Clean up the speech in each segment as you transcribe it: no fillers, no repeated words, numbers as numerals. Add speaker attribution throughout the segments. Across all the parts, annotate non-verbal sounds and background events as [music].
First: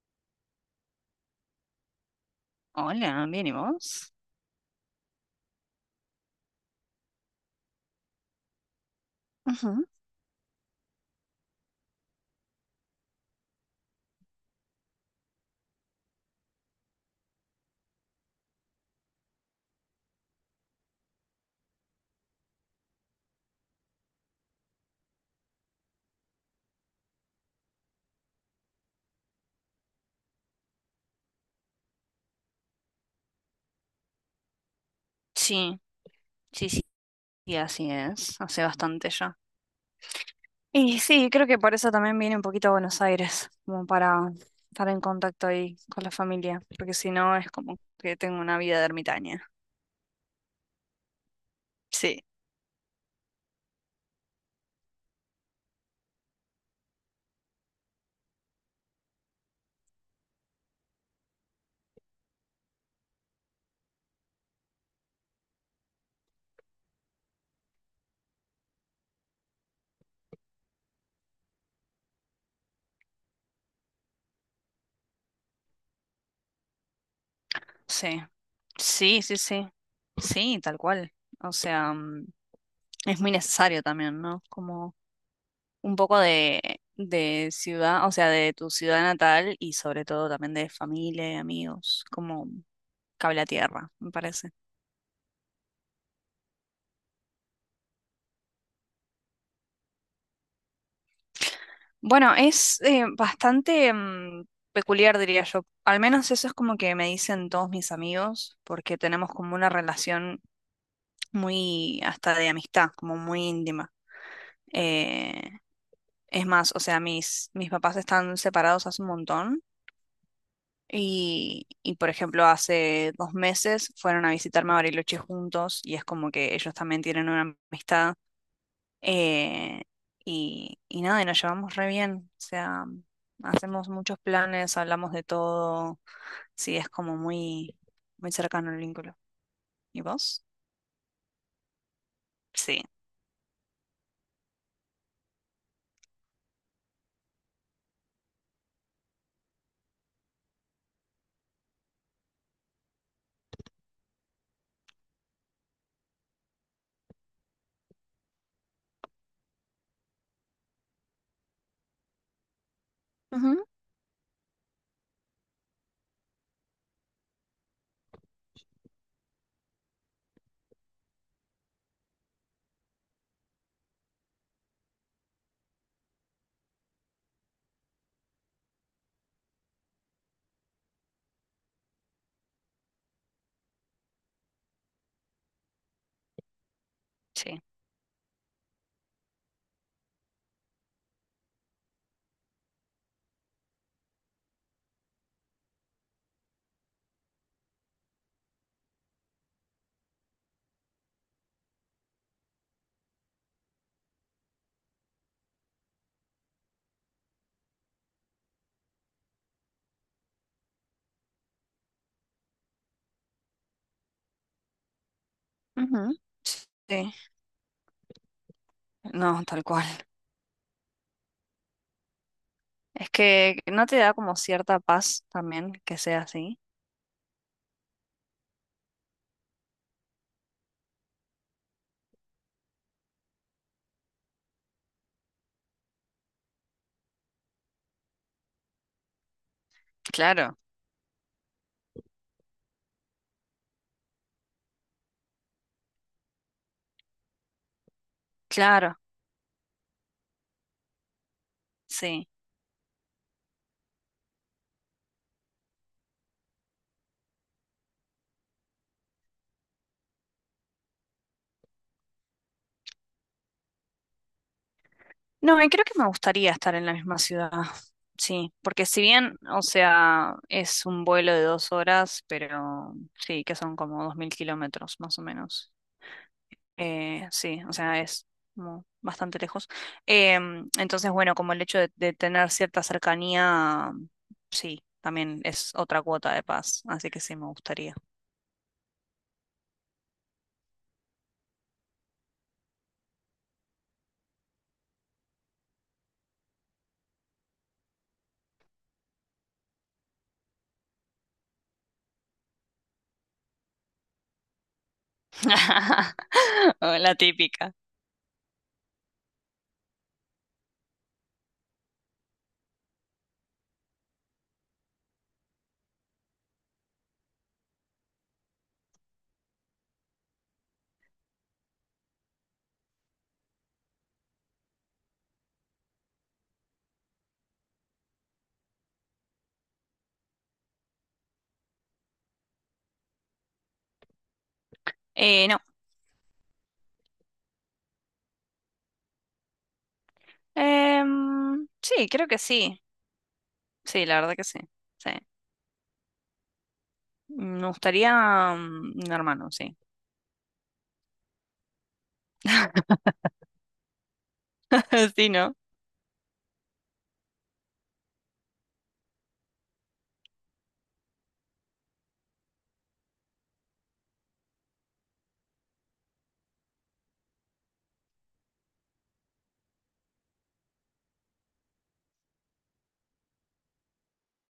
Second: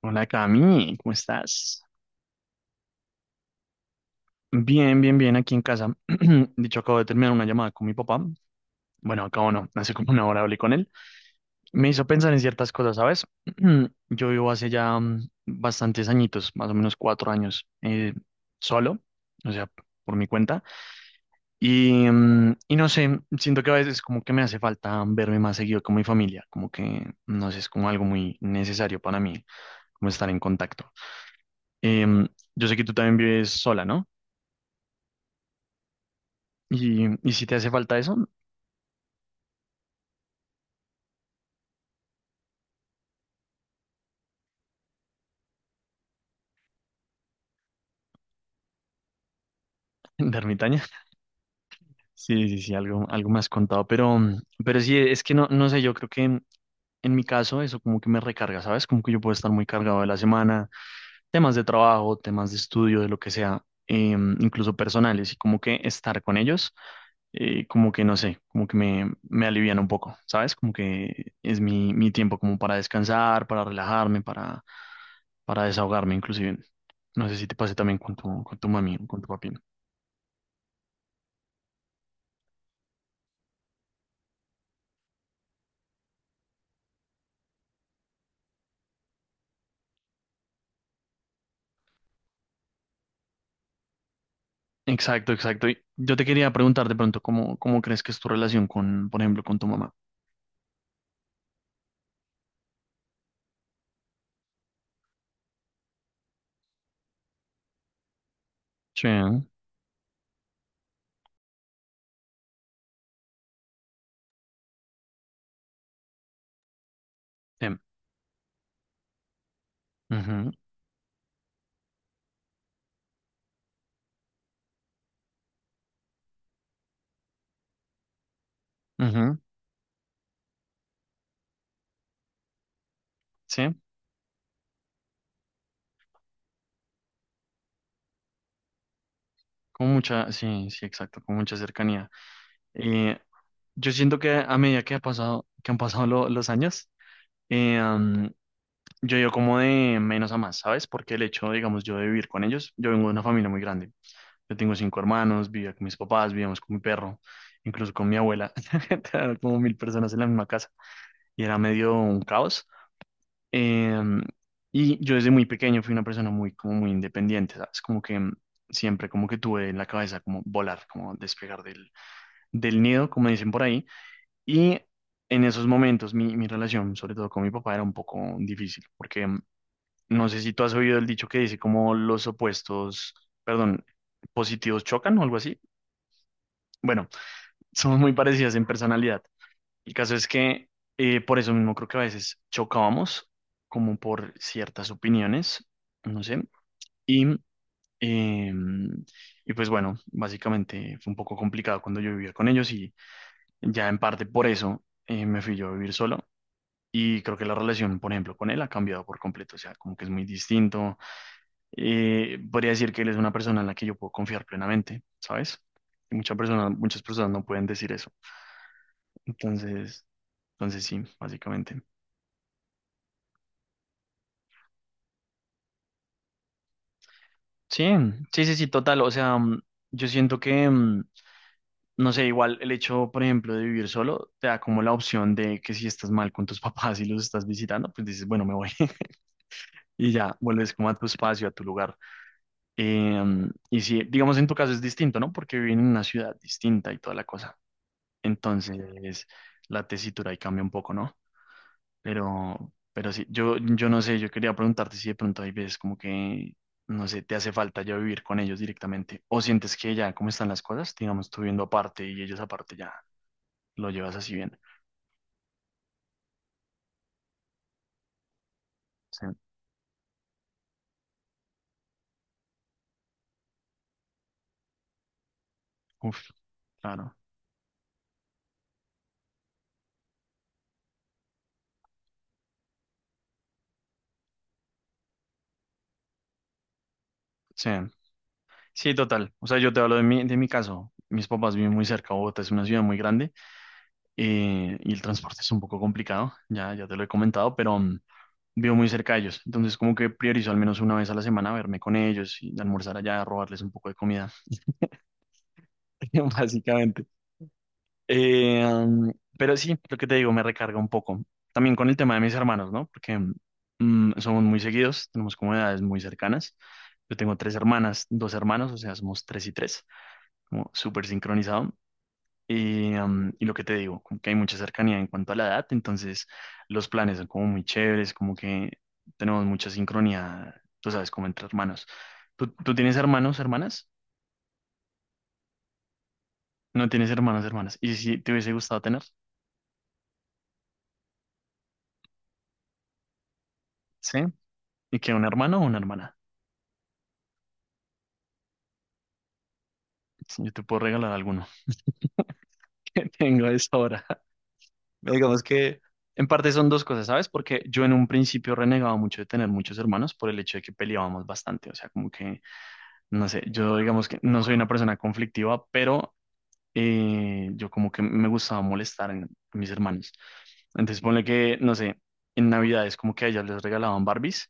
Speaker 1: Hola Cami, ¿cómo estás?
Speaker 2: Hola, bien, ¿y vos?
Speaker 1: Bien, bien, bien, aquí en casa. [clears throat] Dicho, acabo de terminar una llamada con mi papá. Bueno, acabo no,
Speaker 2: Ujú.
Speaker 1: hace como una hora hablé con él. Me hizo pensar en ciertas cosas, ¿sabes? [clears throat] Yo vivo hace ya bastantes añitos, más o menos 4 años, solo, o sea, por mi cuenta. Y no sé, siento que a veces como que me hace falta verme más seguido con mi familia, como que, no sé, es como algo muy necesario para mí, como estar en contacto. Em, yo sé que tú también vives sola, ¿no?
Speaker 2: Sí, sí, sí,
Speaker 1: Y si te
Speaker 2: sí,
Speaker 1: hace
Speaker 2: así
Speaker 1: falta eso,
Speaker 2: es. Hace bastante ya. Y sí, creo que por eso también viene un poquito a Buenos Aires, como para estar en contacto ahí con la familia, porque si no es como que tengo una vida de ermitaña.
Speaker 1: [laughs] de ermitaña.
Speaker 2: Sí,
Speaker 1: Sí, sí, sí, algo más contado, pero, sí, es que no, no sé, yo creo que en mi caso eso como que me recarga, ¿sabes? Como que yo puedo estar muy cargado de la semana, temas de trabajo, temas de estudio, de lo que sea, incluso personales, y como que estar con ellos, como que no sé, como que me alivian un poco, ¿sabes? Como que es mi tiempo como para descansar, para relajarme, para desahogarme inclusive. No sé si te pase también con
Speaker 2: sí,
Speaker 1: tu, con tu mami o con
Speaker 2: sí,
Speaker 1: tu
Speaker 2: sí,
Speaker 1: papi.
Speaker 2: sí. Sí, tal cual. O sea, es muy necesario también, ¿no? Como un poco de ciudad, o sea, de tu ciudad natal y sobre todo también de familia y amigos. Como cable a tierra, me parece.
Speaker 1: Exacto, exacto. Y yo te quería preguntar de pronto cómo crees que es tu relación con, por ejemplo, con tu mamá.
Speaker 2: Bueno, es bastante peculiar, diría yo. Al menos eso es como que me dicen todos mis amigos, porque
Speaker 1: Sí.
Speaker 2: tenemos como una relación muy, hasta de amistad, como muy íntima. Eh, es más, o sea, mis,
Speaker 1: Sí.
Speaker 2: mis papás están separados hace un montón
Speaker 1: Ujú,
Speaker 2: y, por ejemplo, hace 2 meses fueron a visitarme a Bariloche juntos y es como que ellos también tienen una amistad.
Speaker 1: ujú.
Speaker 2: Eh, y nada, y nos llevamos re bien. O sea,
Speaker 1: Sí,
Speaker 2: hacemos muchos planes, hablamos de todo. Sí, es como muy, muy cercano el vínculo.
Speaker 1: con
Speaker 2: ¿Y
Speaker 1: mucha,
Speaker 2: vos?
Speaker 1: sí, sí, exacto, con mucha cercanía.
Speaker 2: Sí.
Speaker 1: Eh, yo siento que a medida que han pasado los años, eh, um, yo he ido como de menos a más, ¿sabes? Porque el hecho, digamos, yo de vivir con ellos, yo vengo de una familia muy grande. Yo tengo cinco hermanos, vivía con mis papás, vivíamos con mi perro, incluso con mi abuela. [laughs] Era como mil personas en la misma casa y era medio un caos.
Speaker 2: Ujú.
Speaker 1: Em, y yo desde muy pequeño fui una persona muy, como muy independiente, ¿sabes? Como que siempre como que tuve en la cabeza como volar, como despegar del, nido, como dicen por ahí. Y en esos momentos mi relación, sobre todo con mi papá, era un poco difícil, porque no sé si tú has oído el dicho que dice como los opuestos, perdón, positivos chocan o algo así. Bueno,
Speaker 2: Sí.
Speaker 1: [laughs] somos muy parecidas en personalidad. El caso es que por eso mismo creo que a veces chocábamos, como por ciertas opiniones, no sé. Y, eh, y pues bueno, básicamente fue un poco complicado cuando yo vivía con ellos y ya en parte por eso me fui yo a vivir solo. Y creo que la relación, por ejemplo, con él ha cambiado por completo, o sea, como que es muy distinto. Podría decir que él es una persona en la que yo puedo confiar plenamente, ¿sabes? Y
Speaker 2: Ujú.
Speaker 1: muchas personas, muchas
Speaker 2: Sí.
Speaker 1: personas no pueden decir eso.
Speaker 2: No, tal cual.
Speaker 1: Entonces, entonces, sí, básicamente.
Speaker 2: Es que no te da como cierta paz también que sea así.
Speaker 1: Sí, sí, sí, sí, total. O sea, yo siento que, no sé, igual el hecho, por ejemplo, de vivir solo, te da como la opción de que si estás mal con tus [laughs] papás y los estás visitando, pues dices, bueno, me voy [laughs] y ya
Speaker 2: Claro.
Speaker 1: vuelves como a tu espacio, a tu lugar. Y sí, digamos, en tu caso es distinto, ¿no? Porque viven en una ciudad distinta y toda la cosa.
Speaker 2: Claro,
Speaker 1: Entonces, la tesitura ahí cambia un poco, ¿no?
Speaker 2: sí.
Speaker 1: Pero sí, yo no sé, yo quería preguntarte si de pronto hay veces como que, no sé, te hace falta ya vivir con ellos directamente, o sientes que ya, ¿cómo están las cosas? Digamos, tú viviendo aparte y ellos aparte ya, lo llevas así bien.
Speaker 2: No, y creo que me gustaría estar en la misma ciudad. Sí, porque si
Speaker 1: Sí.
Speaker 2: bien, o sea, es un vuelo de 2 horas, pero sí, que son como 2.000 kilómetros más o menos.
Speaker 1: Uf, claro.
Speaker 2: Sí, o sea, es como bastante lejos. Entonces, bueno, como el hecho de tener cierta cercanía, sí, también es otra cuota de paz, así que sí, me
Speaker 1: Sí,
Speaker 2: gustaría.
Speaker 1: sí, total. O sea, yo te hablo de mi, caso. Mis papás viven muy cerca, Bogotá es una ciudad muy grande y el transporte es un poco complicado, ya te lo he comentado, pero vivo muy cerca de ellos. Entonces, como que priorizo al menos una vez a la semana verme con ellos y almorzar allá, robarles un poco de comida [laughs]
Speaker 2: [laughs] O
Speaker 1: básicamente.
Speaker 2: la típica.
Speaker 1: Eh, um, pero sí, lo que te digo, me recarga un poco. También con el tema de mis hermanos, ¿no? Porque somos muy seguidos, tenemos como edades muy cercanas. Yo tengo tres hermanas, dos hermanos, o sea, somos tres y tres, como súper sincronizado. Y lo que te digo, como que hay mucha cercanía en cuanto a la edad, entonces los planes son como muy chéveres, como que tenemos mucha sincronía, tú sabes, como entre hermanos. ¿Tú tienes hermanos, hermanas?
Speaker 2: No,
Speaker 1: No tienes hermanos, hermanas. ¿Y si te hubiese gustado tener?
Speaker 2: sí, creo que sí. Sí, la
Speaker 1: Sí.
Speaker 2: verdad que sí.
Speaker 1: ¿Y
Speaker 2: Sí.
Speaker 1: que un hermano o una hermana?
Speaker 2: Me gustaría un hermano, sí.
Speaker 1: Si yo te puedo regalar alguno [laughs] que tengo a esa hora.
Speaker 2: [laughs] Sí,
Speaker 1: Digamos
Speaker 2: ¿no?
Speaker 1: que en parte son dos cosas, ¿sabes? Porque yo en un principio renegaba mucho de tener muchos hermanos por el hecho de que peleábamos bastante. O sea, como que, no sé, yo digamos que no soy una persona conflictiva, pero yo como que me gustaba molestar a mis hermanos. Entonces ponle que, no sé, en Navidades como que a ellas les regalaban Barbies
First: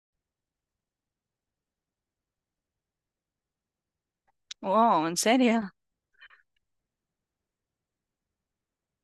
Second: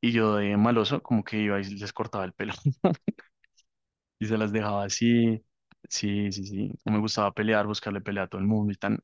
Speaker 1: y yo de maloso como que iba y les cortaba el pelo y se las dejaba
Speaker 2: Wow, ¿en
Speaker 1: así.
Speaker 2: serio?
Speaker 1: Sí, sí, sí. No me gustaba pelear, buscarle pelea a todo el mundo y tan.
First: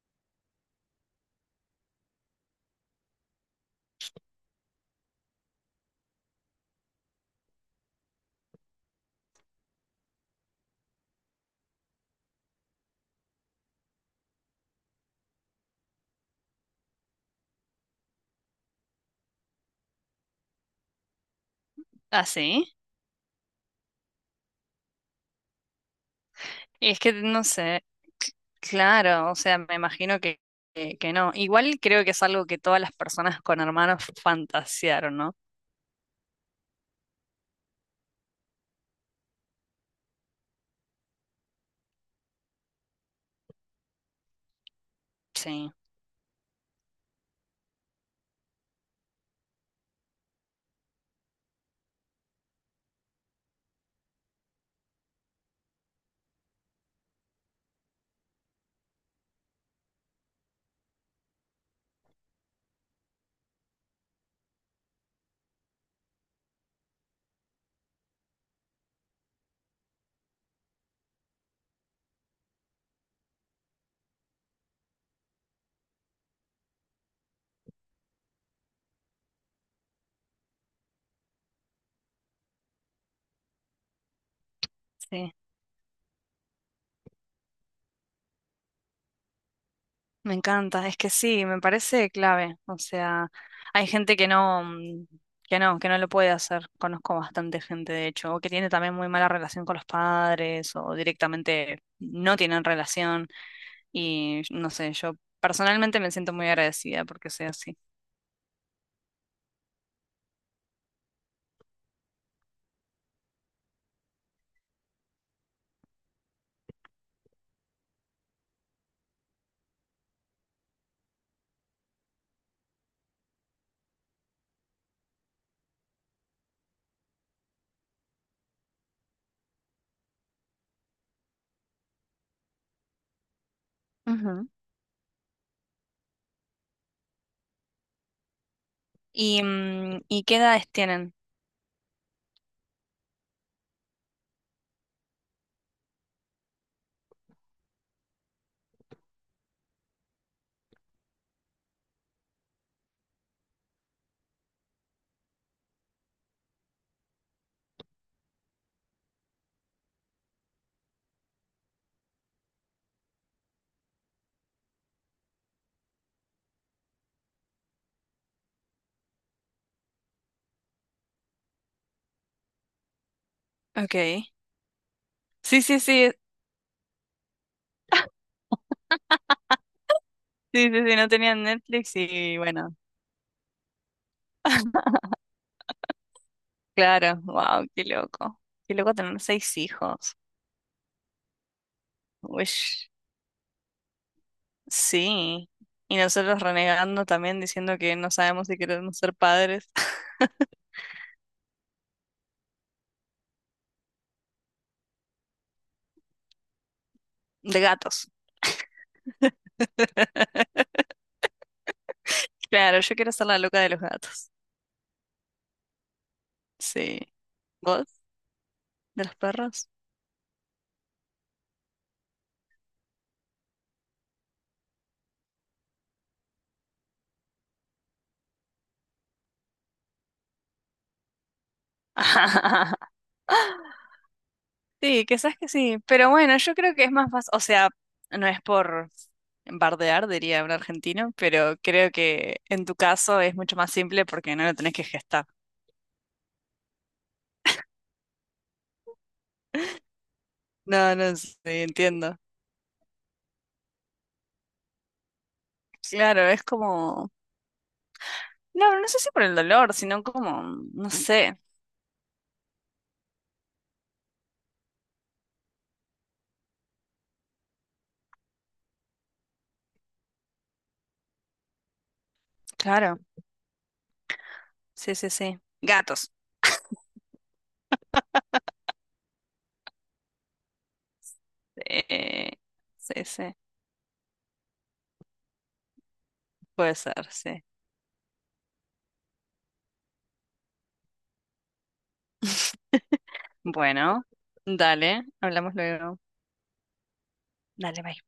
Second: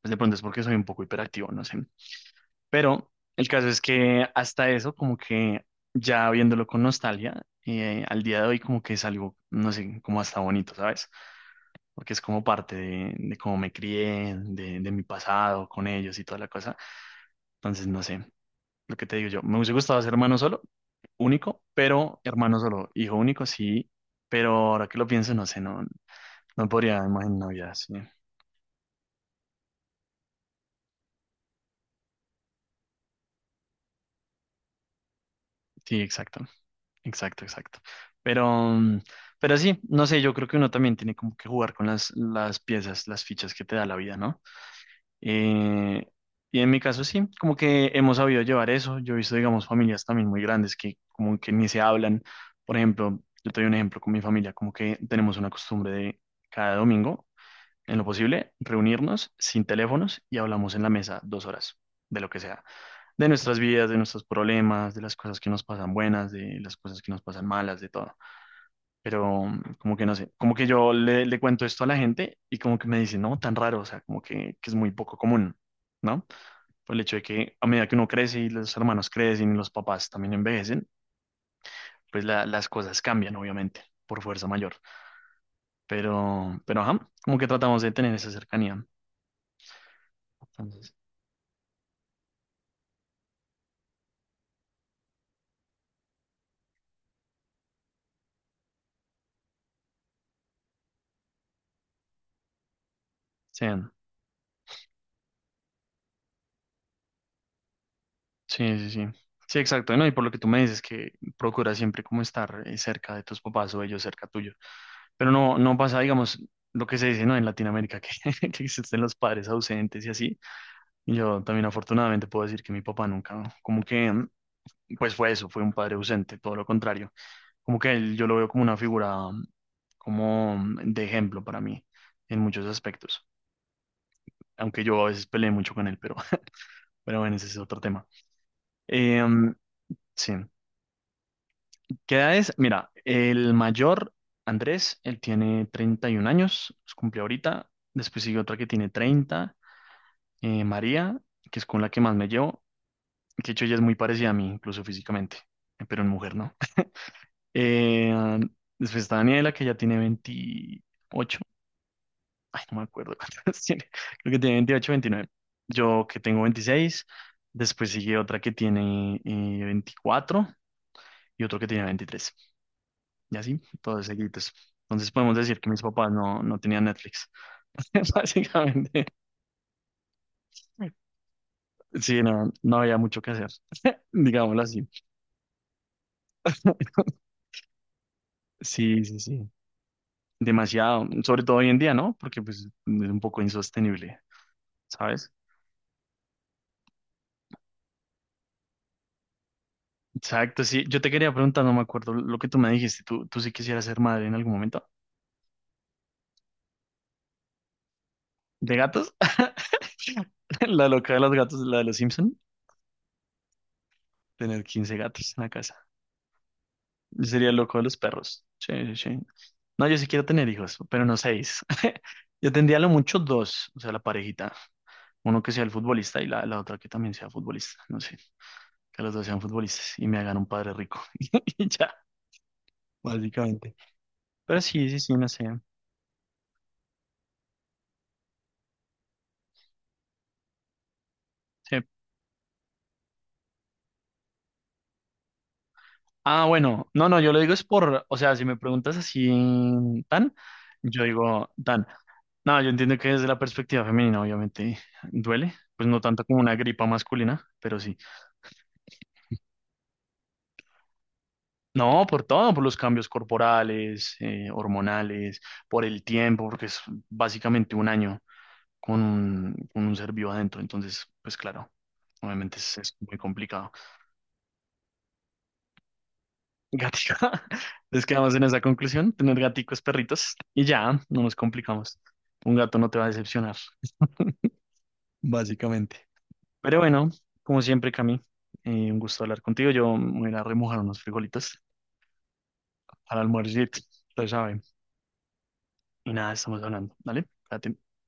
Speaker 1: Pues de pronto es porque soy un poco hiperactivo, no sé. Pero el caso es que hasta eso, como que ya viéndolo con nostalgia, al día de hoy como que es algo, no sé, como hasta bonito, ¿sabes? Porque es como parte de, cómo me crié, de mi pasado con ellos y toda la cosa. Entonces, no sé, lo que te digo yo, me hubiese gustado ser hermano solo, único, pero
Speaker 2: ¿Ah,
Speaker 1: hermano
Speaker 2: sí?
Speaker 1: solo, hijo único, sí, pero ahora que lo pienso, no sé, no, no
Speaker 2: Y
Speaker 1: podría
Speaker 2: es que no
Speaker 1: imaginar, ya,
Speaker 2: sé,
Speaker 1: sí.
Speaker 2: c- claro, o sea, me imagino que no. Igual creo que es algo que todas las personas con hermanos fantasearon, ¿no?
Speaker 1: Sí, exacto, exacto, exacto. Pero, mm, pero sí, no sé, yo creo que uno también tiene como que jugar con las piezas, las fichas que te da la vida, ¿no?
Speaker 2: Sí,
Speaker 1: Eh, y en mi caso sí, como que hemos sabido llevar eso. Yo he visto, digamos, familias también muy grandes que como que ni se hablan. Por ejemplo, yo te doy un ejemplo con mi familia, como que tenemos una costumbre de cada domingo, en lo posible, reunirnos sin teléfonos y hablamos en la mesa 2 horas de lo que sea de nuestras vidas, de nuestros problemas, de las cosas que nos pasan buenas, de las cosas que nos pasan malas, de todo. Pero como que no sé, como que yo le cuento esto a la gente y como que me dicen, no, tan raro, o sea, como que es muy poco común, ¿no? Por el hecho de que a medida que uno crece y los hermanos crecen y los papás también envejecen, pues las cosas cambian, obviamente, por fuerza mayor.
Speaker 2: sí,
Speaker 1: Pero, ajá, como que tratamos de tener esa cercanía.
Speaker 2: me encanta,
Speaker 1: Entonces,
Speaker 2: es que sí, me parece clave. O sea, hay gente que no lo puede hacer. Conozco bastante gente, de hecho, o que tiene también muy mala relación con los padres, o directamente no tienen relación.
Speaker 1: sí.
Speaker 2: Y no sé, yo personalmente me siento muy agradecida porque sea así.
Speaker 1: Sí, sí, sí. Sí, exacto. No, y por lo que tú me dices que procura siempre como estar cerca de tus papás o ellos cerca tuyo. Pero no, no pasa, digamos, lo que se dice, ¿no? En Latinoamérica, que, [laughs] que existen los padres ausentes y así. Y yo también afortunadamente puedo decir que mi papá nunca, como que, pues fue eso, fue un padre ausente, todo lo contrario. Como que él, yo lo veo como una figura, como de ejemplo para mí, en muchos aspectos.
Speaker 2: Ujú.
Speaker 1: Aunque yo a veces peleé mucho con él, pero, [laughs] pero bueno, ese es otro tema. Eh,
Speaker 2: ¿Y,
Speaker 1: mm,
Speaker 2: mm, ¿y
Speaker 1: sí.
Speaker 2: qué edades tienen?
Speaker 1: ¿Qué edad es? Mira, el mayor, Andrés, él tiene 31 años, los cumple ahorita. Después sigue otra que tiene 30, María, que es con la que más me llevo, que de hecho ella es muy parecida a mí, incluso físicamente, pero en mujer no. [laughs] Eh, después está Daniela, que ya tiene 28, ay, no me acuerdo cuántas [laughs] tiene, creo que tiene 28, 29. Yo que tengo 26. Después sigue otra que tiene 24 y otro que tiene 23. Y así,
Speaker 2: Ok.
Speaker 1: todos seguidos. Entonces podemos decir
Speaker 2: Sí,
Speaker 1: que
Speaker 2: sí,
Speaker 1: mis papás
Speaker 2: sí,
Speaker 1: no, no tenían Netflix. [laughs] Básicamente,
Speaker 2: sí, sí, sí, no tenían Netflix
Speaker 1: sí,
Speaker 2: y
Speaker 1: no, no
Speaker 2: bueno,
Speaker 1: había mucho que hacer, digámoslo así.
Speaker 2: claro,
Speaker 1: [laughs]
Speaker 2: wow, qué loco. Qué loco
Speaker 1: Sí, sí,
Speaker 2: tener
Speaker 1: sí,
Speaker 2: seis hijos.
Speaker 1: demasiado, sobre todo hoy en día, ¿no? Porque pues es
Speaker 2: Uish,
Speaker 1: un poco insostenible, ¿sabes?
Speaker 2: sí. Y nosotros renegando también diciendo que no sabemos si queremos ser padres [laughs]
Speaker 1: Exacto, sí. Yo te quería preguntar, no me acuerdo lo que tú me dijiste. ¿Tú sí quisieras ser madre en algún momento?
Speaker 2: de gatos.
Speaker 1: ¿De gatos?
Speaker 2: [laughs]
Speaker 1: [laughs] La loca de los gatos, la de los Simpson.
Speaker 2: Claro, yo quiero ser la loca de los gatos.
Speaker 1: Tener 15 gatos en la casa.
Speaker 2: Sí.
Speaker 1: Yo sería el loco de
Speaker 2: ¿Vos?
Speaker 1: los perros. Sí, sí,
Speaker 2: ¿De los
Speaker 1: sí.
Speaker 2: perros?
Speaker 1: No, yo sí quiero tener hijos, pero no seis. [laughs] Yo tendría a lo mucho dos, o sea, la parejita. Uno que sea el futbolista y la otra que también sea futbolista. No sé, que los dos sean futbolistas y me hagan un padre rico. [laughs] Y ya,
Speaker 2: [laughs]
Speaker 1: básicamente. Pero sí, sí,
Speaker 2: Sí,
Speaker 1: sí, no
Speaker 2: quizás
Speaker 1: sé.
Speaker 2: que sí, pero bueno, yo creo que es más fácil, o sea, no es por bardear, diría un argentino, pero
Speaker 1: Sí.
Speaker 2: creo que en tu caso es mucho más simple porque no lo tenés que gestar.
Speaker 1: Ah, bueno, no, no, yo lo digo es por, o sea, si me preguntas así, tan,
Speaker 2: No,
Speaker 1: yo
Speaker 2: no, sí,
Speaker 1: digo, tan.
Speaker 2: entiendo.
Speaker 1: No, yo entiendo que desde la perspectiva femenina, obviamente, duele. Pues no tanto
Speaker 2: Claro,
Speaker 1: como
Speaker 2: es
Speaker 1: una gripa
Speaker 2: como,
Speaker 1: masculina, pero sí.
Speaker 2: no, no sé si por el dolor, sino como, no sé,
Speaker 1: No, por todo, por los cambios corporales, hormonales, por el tiempo, porque es básicamente un año con un, ser vivo adentro. Entonces, pues claro, obviamente es
Speaker 2: claro,
Speaker 1: muy complicado.
Speaker 2: sí, sí, sí. Gatos.
Speaker 1: Gatica, [laughs] les quedamos en esa conclusión, tener gaticos, perritos, y ya, no nos complicamos.
Speaker 2: Eh,
Speaker 1: Un gato no te va
Speaker 2: sí,
Speaker 1: a
Speaker 2: sí,
Speaker 1: decepcionar, [laughs] básicamente.
Speaker 2: puede
Speaker 1: Pero
Speaker 2: ser,
Speaker 1: bueno,
Speaker 2: sí.
Speaker 1: como siempre, Cami, un gusto hablar contigo. Yo me voy a ir a remojar unos frijolitos al almuerzo,
Speaker 2: Bueno,
Speaker 1: ya saben.
Speaker 2: dale, hablamos luego.
Speaker 1: Y nada, estamos hablando, ¿vale? Cuídate.
Speaker 2: Dale, bye.